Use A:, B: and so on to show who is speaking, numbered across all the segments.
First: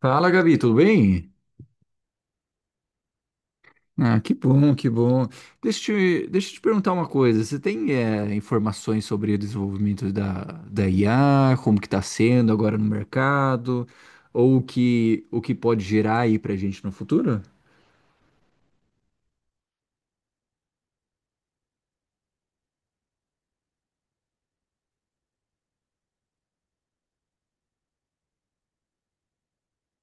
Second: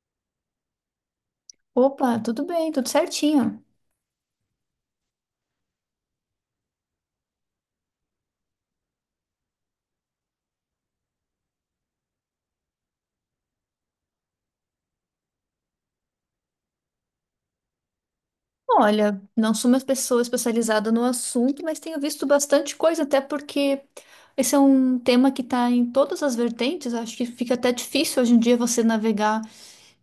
A: Fala, Gabi, tudo bem?
B: Opa, tudo bem, tudo certinho.
A: Ah, que bom, que bom. Deixa eu te perguntar uma coisa. Você tem informações sobre o desenvolvimento da IA, como que está sendo agora no mercado, ou o que pode gerar aí para a gente no futuro?
B: Olha, não sou uma pessoa especializada no assunto, mas tenho visto bastante coisa, até porque esse é um tema que está em todas as vertentes. Acho que fica até difícil hoje em dia você navegar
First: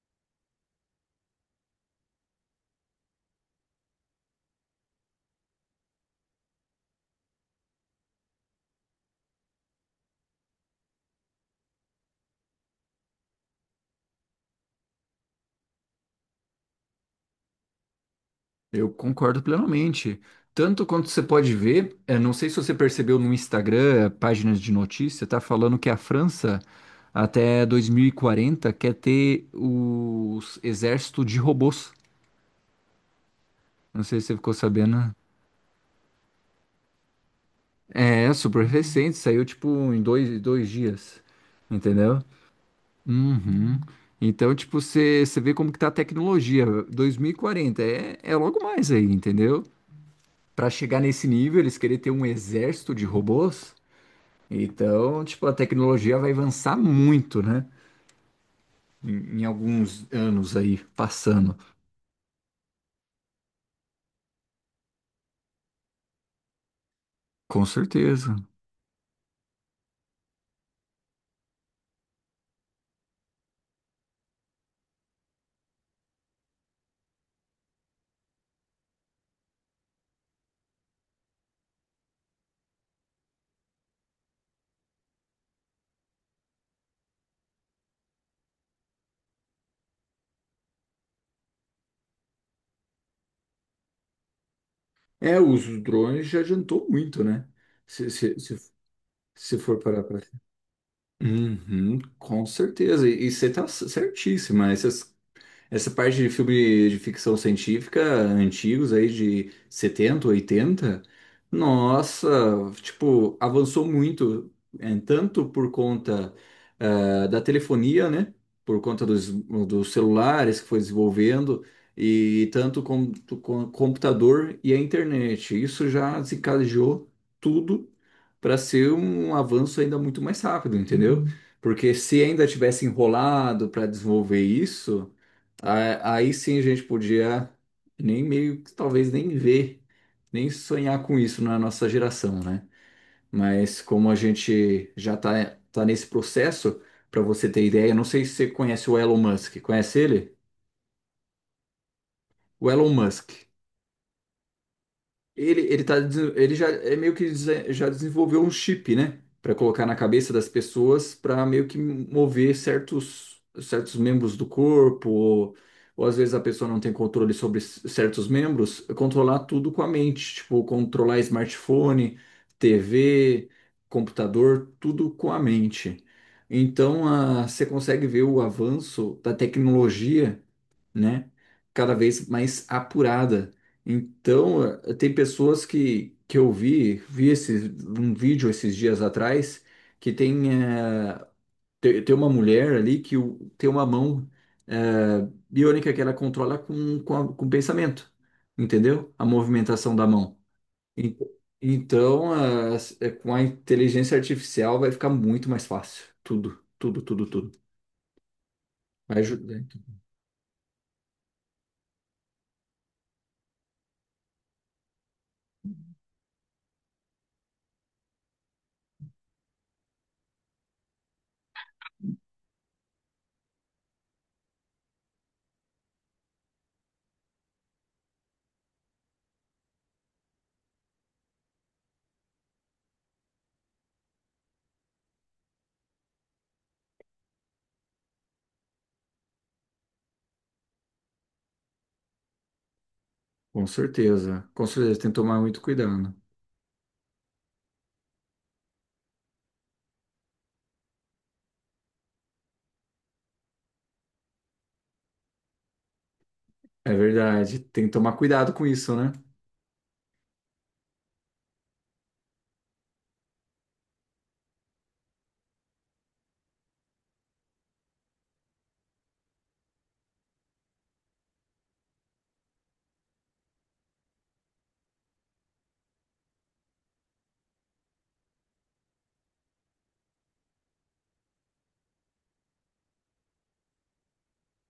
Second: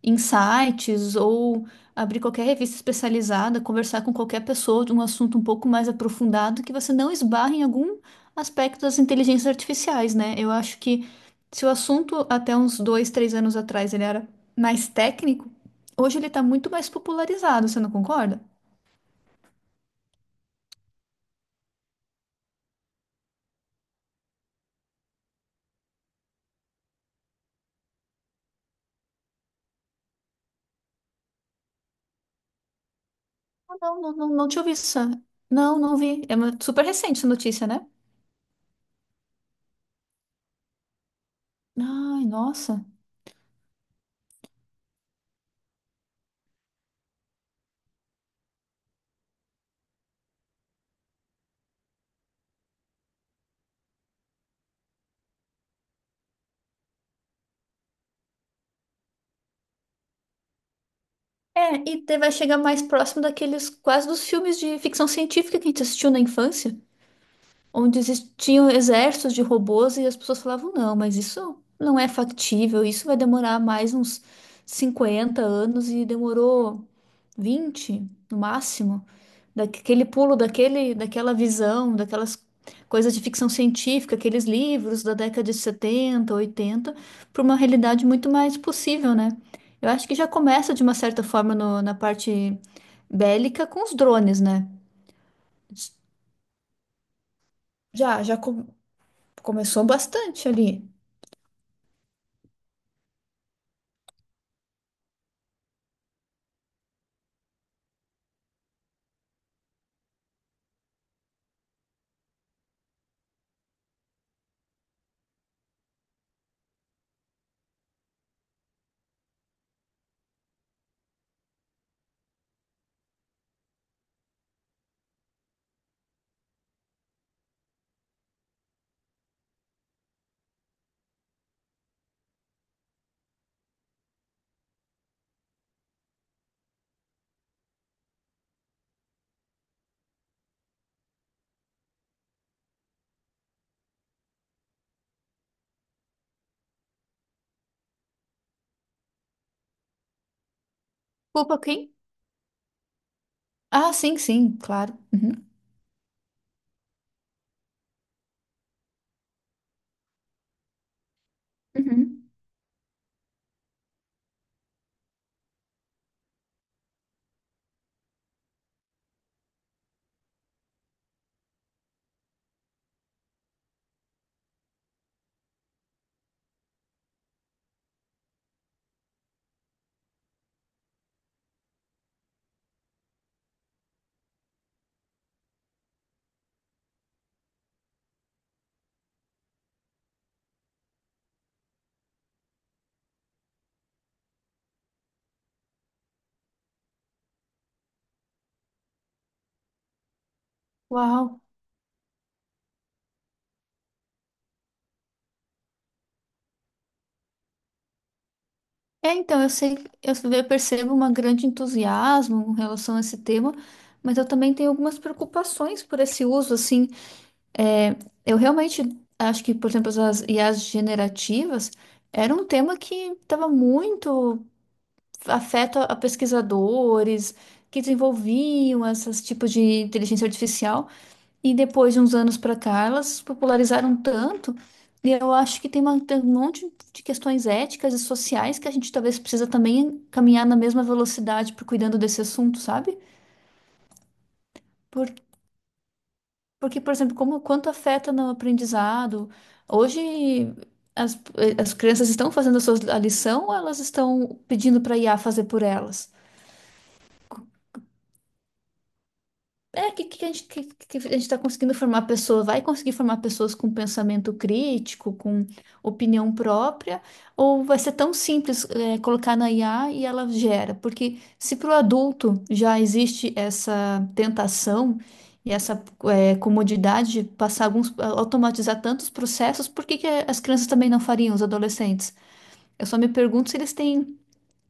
B: em sites ou abrir qualquer revista especializada, conversar com qualquer pessoa de um assunto um pouco mais aprofundado que você não esbarre em algum aspecto das inteligências artificiais, né? Eu acho que se o assunto até uns dois, três anos atrás ele era mais técnico, hoje ele está muito mais popularizado, você não concorda?
A: Eu concordo plenamente. Tanto quanto você pode ver, não sei se você percebeu no Instagram, páginas de notícia, tá falando que a França até 2040 quer ter o exército de robôs.
B: Ah, não,
A: Não
B: não,
A: sei se você
B: não, não
A: ficou
B: te ouvi
A: sabendo.
B: isso. Não, não vi. Super recente essa notícia, né?
A: É super recente, saiu tipo em dois dias, entendeu?
B: Ai, nossa.
A: Uhum. Então, tipo, você vê como que tá a tecnologia. 2040 é logo mais aí, entendeu? Pra chegar nesse nível, eles querem ter um exército de robôs. Então, tipo, a tecnologia vai avançar muito, né? Em alguns anos aí, passando.
B: É, vai chegar mais próximo daqueles quase dos filmes de ficção científica que a gente assistiu na infância,
A: Com
B: onde
A: certeza.
B: existiam exércitos de robôs e as pessoas falavam, não, mas isso não é factível, isso vai demorar mais uns 50 anos e demorou 20 no máximo. Daquela visão, daquelas coisas de ficção científica, aqueles livros da década de 70 80 para uma realidade muito mais possível, né? Eu acho que já começa de uma certa forma na parte bélica com os drones, né?
A: É, os drones já adiantou muito, né? Se,
B: Já, já,
A: se,
B: co-
A: se, se for
B: Começou
A: parar pra
B: bastante ali.
A: uhum, com certeza. E você está certíssima. Essa parte de filme de ficção científica antigos aí de 70 oitenta, nossa, tipo, avançou muito, é, tanto por conta da telefonia, né? Por conta dos celulares que foi desenvolvendo, e tanto com o computador e a internet. Isso já desencadeou tudo para ser um avanço ainda muito mais rápido, entendeu? Porque se ainda tivesse enrolado para desenvolver isso. Aí sim a gente podia nem meio que talvez nem ver, nem sonhar com isso na nossa geração, né? Mas como a gente já tá nesse processo, para você ter ideia, eu não sei se você conhece o Elon Musk. Conhece ele?
B: Culpa quem?
A: O Elon Musk.
B: Ah, sim, sim, claro. Uhum.
A: Ele já é meio já desenvolveu um chip, né? Para colocar na cabeça das pessoas, para meio que
B: Uhum.
A: mover certos membros do corpo, ou às vezes a pessoa não tem controle sobre certos membros, controlar tudo com a mente, tipo, controlar smartphone, TV, computador, tudo com a mente. Então, a, você consegue ver o avanço da tecnologia, né? Cada vez mais apurada. Então, tem pessoas que eu vi esse, um vídeo esses dias atrás, que tem, tem uma mulher ali tem uma mão biônica que ela controla com o pensamento, entendeu? A movimentação da mão. En-
B: Uau.
A: Então, com a inteligência artificial vai ficar muito mais fácil. Tudo, tudo, tudo, tudo.
B: É,
A: Vai
B: então, eu
A: ajudar.
B: sei,
A: Então.
B: eu percebo um grande entusiasmo em relação a esse tema, mas eu também tenho algumas preocupações por esse uso, assim, é, eu realmente acho que, por exemplo, as IAs generativas era um tema que estava muito afeto a pesquisadores que desenvolviam esses tipos de inteligência artificial. E depois de uns anos para cá, elas se popularizaram tanto, e eu acho que tem, tem um monte de questões éticas e sociais que a gente talvez precisa também caminhar na mesma velocidade por cuidando desse assunto, sabe?
A: Com certeza,
B: Por,
A: tem que tomar muito cuidado.
B: Porque, por exemplo, como quanto afeta no aprendizado. Hoje as, as crianças estão fazendo a sua a lição ou elas estão pedindo para a IA fazer por elas?
A: É verdade, tem que tomar cuidado com isso, né?
B: É, que a gente tá conseguindo formar pessoas, vai conseguir formar pessoas com pensamento crítico, com opinião própria, ou vai ser tão simples, colocar na IA e ela gera? Porque se para o adulto já existe essa tentação e essa, comodidade de passar alguns, automatizar tantos processos, por que que as crianças também não fariam, os adolescentes? Eu só me pergunto se eles têm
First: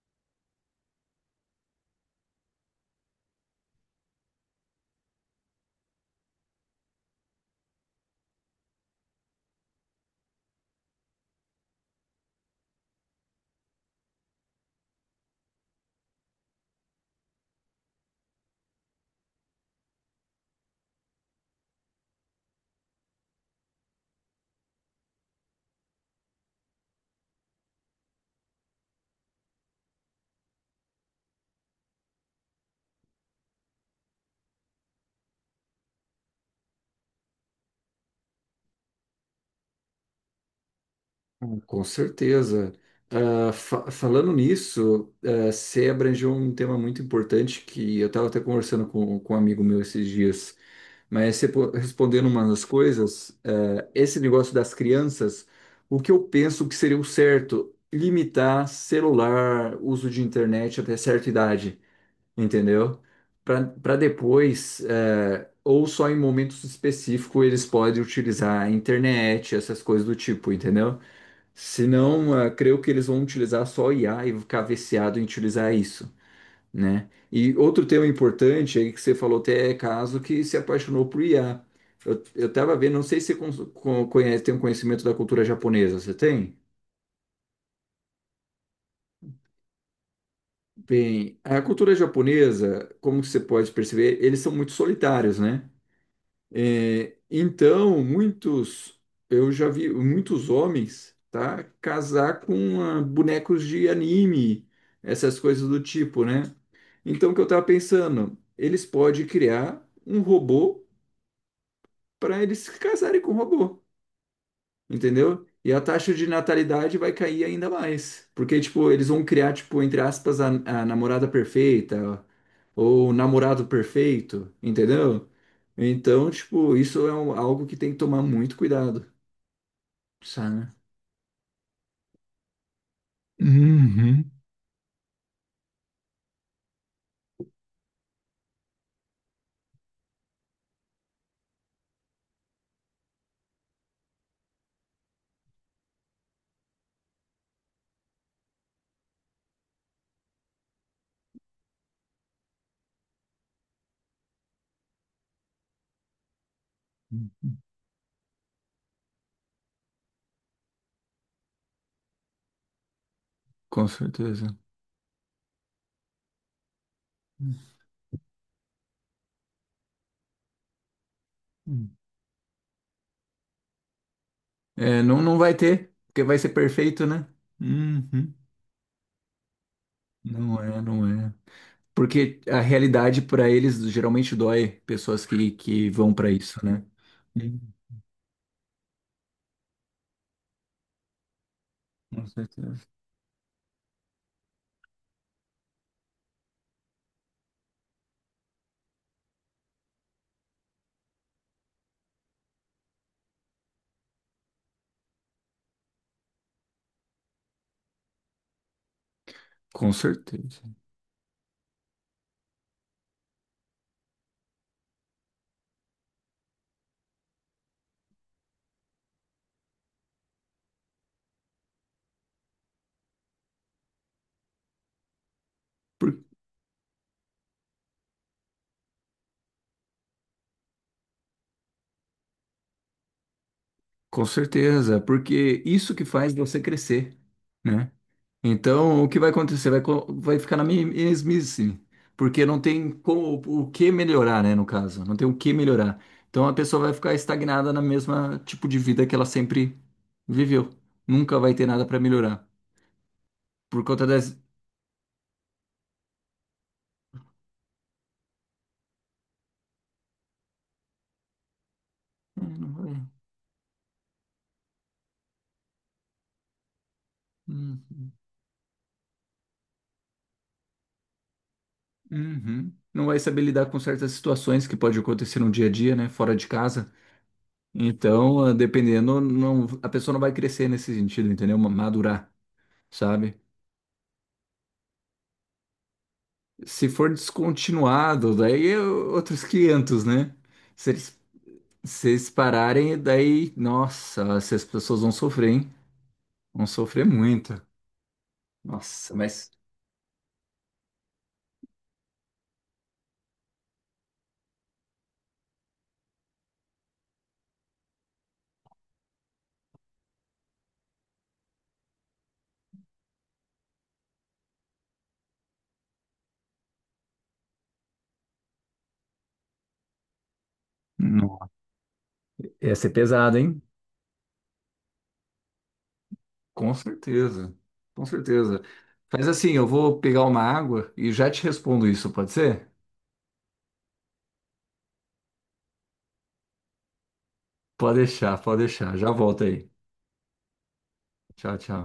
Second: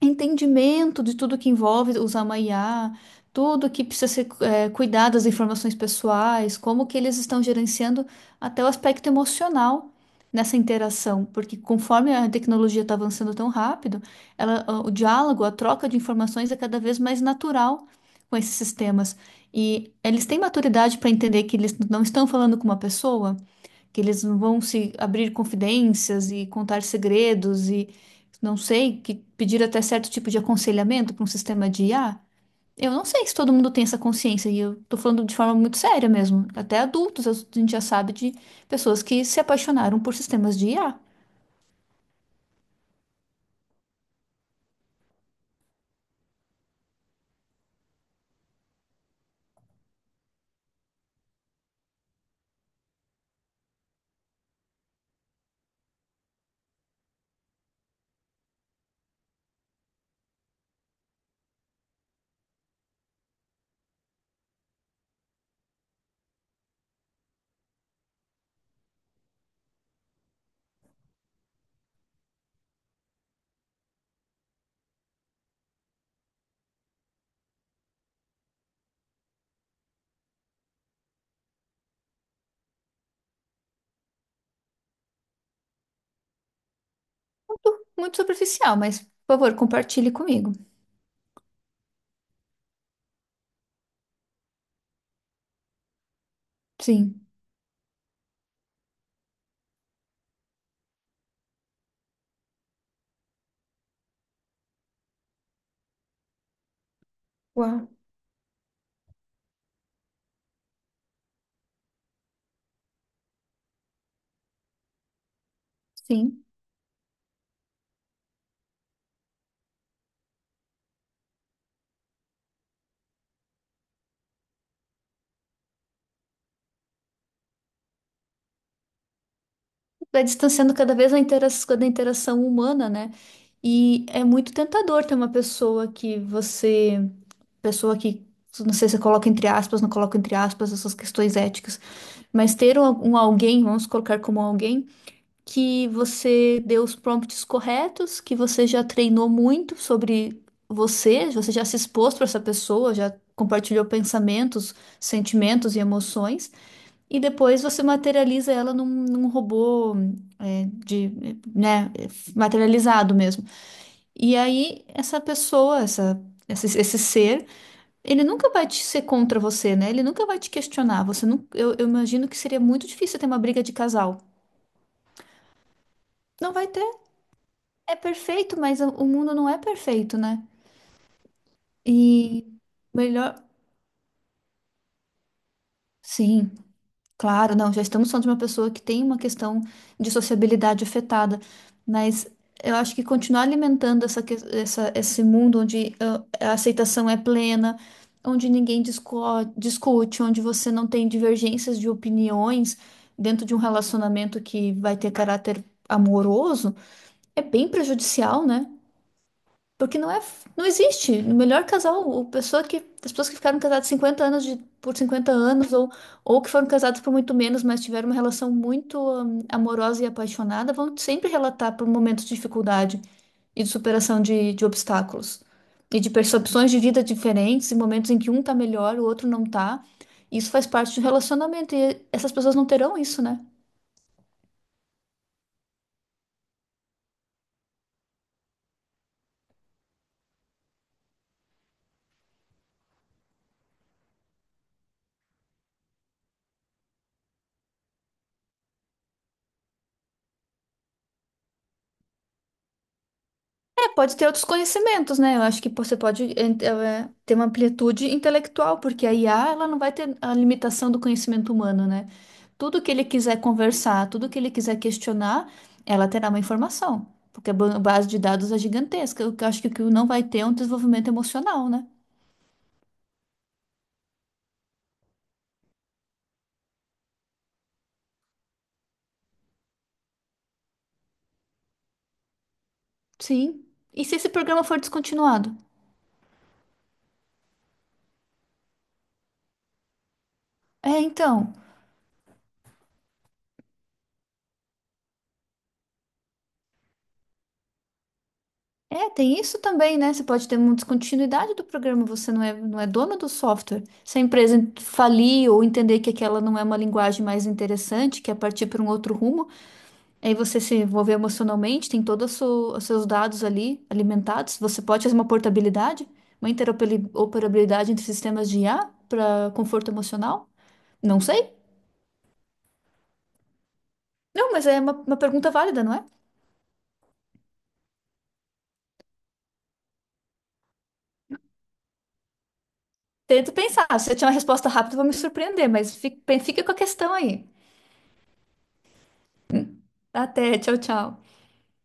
B: entendimento de tudo que envolve usar uma IA, tudo que precisa ser cuidado das informações pessoais, como que eles estão gerenciando até o aspecto emocional nessa interação, porque conforme a tecnologia está avançando tão rápido, ela, o diálogo, a troca de informações é cada vez mais natural com esses sistemas. E eles têm maturidade para entender que eles não estão falando com uma pessoa, que eles não vão se abrir confidências e contar segredos e não sei, que pedir até certo tipo de aconselhamento para um sistema de IA. Eu não sei se todo mundo tem essa consciência e eu tô falando de forma muito séria mesmo. Até adultos a gente já sabe de pessoas que se apaixonaram por sistemas de IA.
A: Ah, com certeza. Falando nisso, ah, você abrangeu um tema muito importante que eu estava até conversando com um amigo meu esses dias. Mas respondendo uma das coisas, esse negócio das crianças, o que eu penso que seria o certo? Limitar celular, uso de internet até certa idade, entendeu? Para depois, é, ou só em momentos específicos, eles podem utilizar a internet, essas coisas do tipo, entendeu? Senão, é, creio que eles vão utilizar só IA e ficar viciado em utilizar isso, né? E outro tema importante aí que você falou até é caso que se apaixonou por IA. Eu tava vendo, não sei se você conhece, tem um conhecimento da cultura japonesa, você tem?
B: Muito superficial, mas por favor, compartilhe comigo.
A: Bem, a cultura japonesa, como que você pode perceber, eles são muito solitários, né? É,
B: Sim.
A: então, eu já vi muitos homens, tá, casar com bonecos de anime, essas coisas do tipo, né? Então, o que eu tava
B: Uau.
A: pensando, eles podem criar um robô para eles se casarem com o robô, entendeu? E a taxa de
B: Sim.
A: natalidade vai cair ainda mais, porque, tipo, eles vão criar, tipo, entre aspas, a namorada perfeita, ou o namorado perfeito, entendeu? Então, tipo, algo que tem que tomar muito cuidado,
B: vai
A: sabe?
B: distanciando cada vez a intera- Da interação humana, né? E é
A: Uhum.
B: muito tentador ter uma pessoa que você, pessoa que, não sei se você coloca entre aspas, não coloca entre aspas essas questões éticas, mas ter um alguém, vamos colocar como alguém, que você deu os prompts corretos, que você já treinou muito sobre você, você já se expôs para essa pessoa, já compartilhou pensamentos, sentimentos e emoções. E depois você materializa ela num robô, é, de, né, materializado mesmo.
A: Com
B: E
A: certeza.
B: aí essa pessoa, esse ser, ele nunca vai te ser contra você, né? Ele nunca vai te questionar. Você não, eu
A: Uhum.
B: imagino que seria muito difícil ter uma briga de casal.
A: É, não vai ter, porque vai ser
B: Não vai ter.
A: perfeito, né?
B: É
A: Uhum.
B: perfeito, mas o mundo não é perfeito, né?
A: Não é. Porque
B: E
A: a realidade
B: melhor,
A: para eles geralmente dói pessoas que vão para
B: sim.
A: isso, né?
B: Claro, não, já estamos falando de uma pessoa que tem uma questão de sociabilidade afetada,
A: Com
B: mas eu
A: certeza.
B: acho que continuar alimentando esse mundo onde a aceitação é plena, onde discute, onde você não tem divergências de opiniões dentro de um relacionamento que vai ter caráter amoroso, é bem prejudicial, né?
A: Com
B: Porque
A: certeza.
B: não existe. O melhor casal, o pessoa que, As pessoas que ficaram casadas 50 anos por 50 anos, ou que foram casadas por muito menos, mas tiveram uma relação muito amorosa e apaixonada, vão sempre relatar por momentos de dificuldade e de superação de obstáculos. E de
A: Por-
B: percepções de vida diferentes, e momentos em que um tá melhor, o outro não tá. Isso faz parte do relacionamento, e essas pessoas não terão isso, né?
A: com certeza, porque isso que faz você crescer, né? Então, o que vai acontecer? Vai ficar na mesmice, porque não tem como, o que melhorar, né, no caso. Não tem o que melhorar. Então, a pessoa vai ficar estagnada na mesma tipo de vida que ela sempre viveu. Nunca vai ter nada para melhorar. Por
B: É,
A: conta
B: pode
A: das...
B: ter outros conhecimentos, né? Eu acho que você pode ter uma amplitude intelectual, porque a IA, ela não vai ter a limitação do conhecimento humano, né?
A: É, não
B: Tudo que
A: vai.
B: ele quiser conversar, tudo que ele quiser questionar, ela terá uma informação, porque a base
A: Uhum.
B: de dados é gigantesca. O que eu acho que o que não vai ter é um desenvolvimento emocional, né?
A: Uhum. Não vai saber lidar com certas situações que pode acontecer no dia a dia, né? Fora de casa. Então, ah, dependendo, não, a pessoa não vai crescer nesse sentido, entendeu? Madurar, sabe?
B: Sim. E se esse programa for descontinuado?
A: Se for descontinuado, daí é outros 500, né? Se
B: É,
A: eles,
B: então.
A: Se eles pararem, daí, nossa, se as pessoas vão sofrer, hein? Vão sofrer muito.
B: É,
A: Nossa,
B: tem
A: mas
B: isso também, né? Você pode ter uma descontinuidade do programa, você não é dono do software. Se a empresa falir ou entender que aquela não é uma linguagem mais interessante, quer partir para um outro rumo, aí você se envolver emocionalmente, tem todos os os seus dados ali alimentados. Você pode fazer uma portabilidade, uma interoperabilidade entre sistemas de IA para conforto emocional? Não
A: não.
B: sei.
A: Ia ser pesado, hein?
B: Não, mas é uma pergunta válida, não é?
A: Com certeza, com certeza. Faz assim, eu vou pegar uma água e já te respondo isso, pode ser?
B: Tento pensar. Se eu tiver uma resposta rápida, eu vou me surpreender, mas fica com a questão aí.
A: Pode deixar, pode deixar. Já volto aí.
B: Até, tchau, tchau.
A: Tchau, tchau.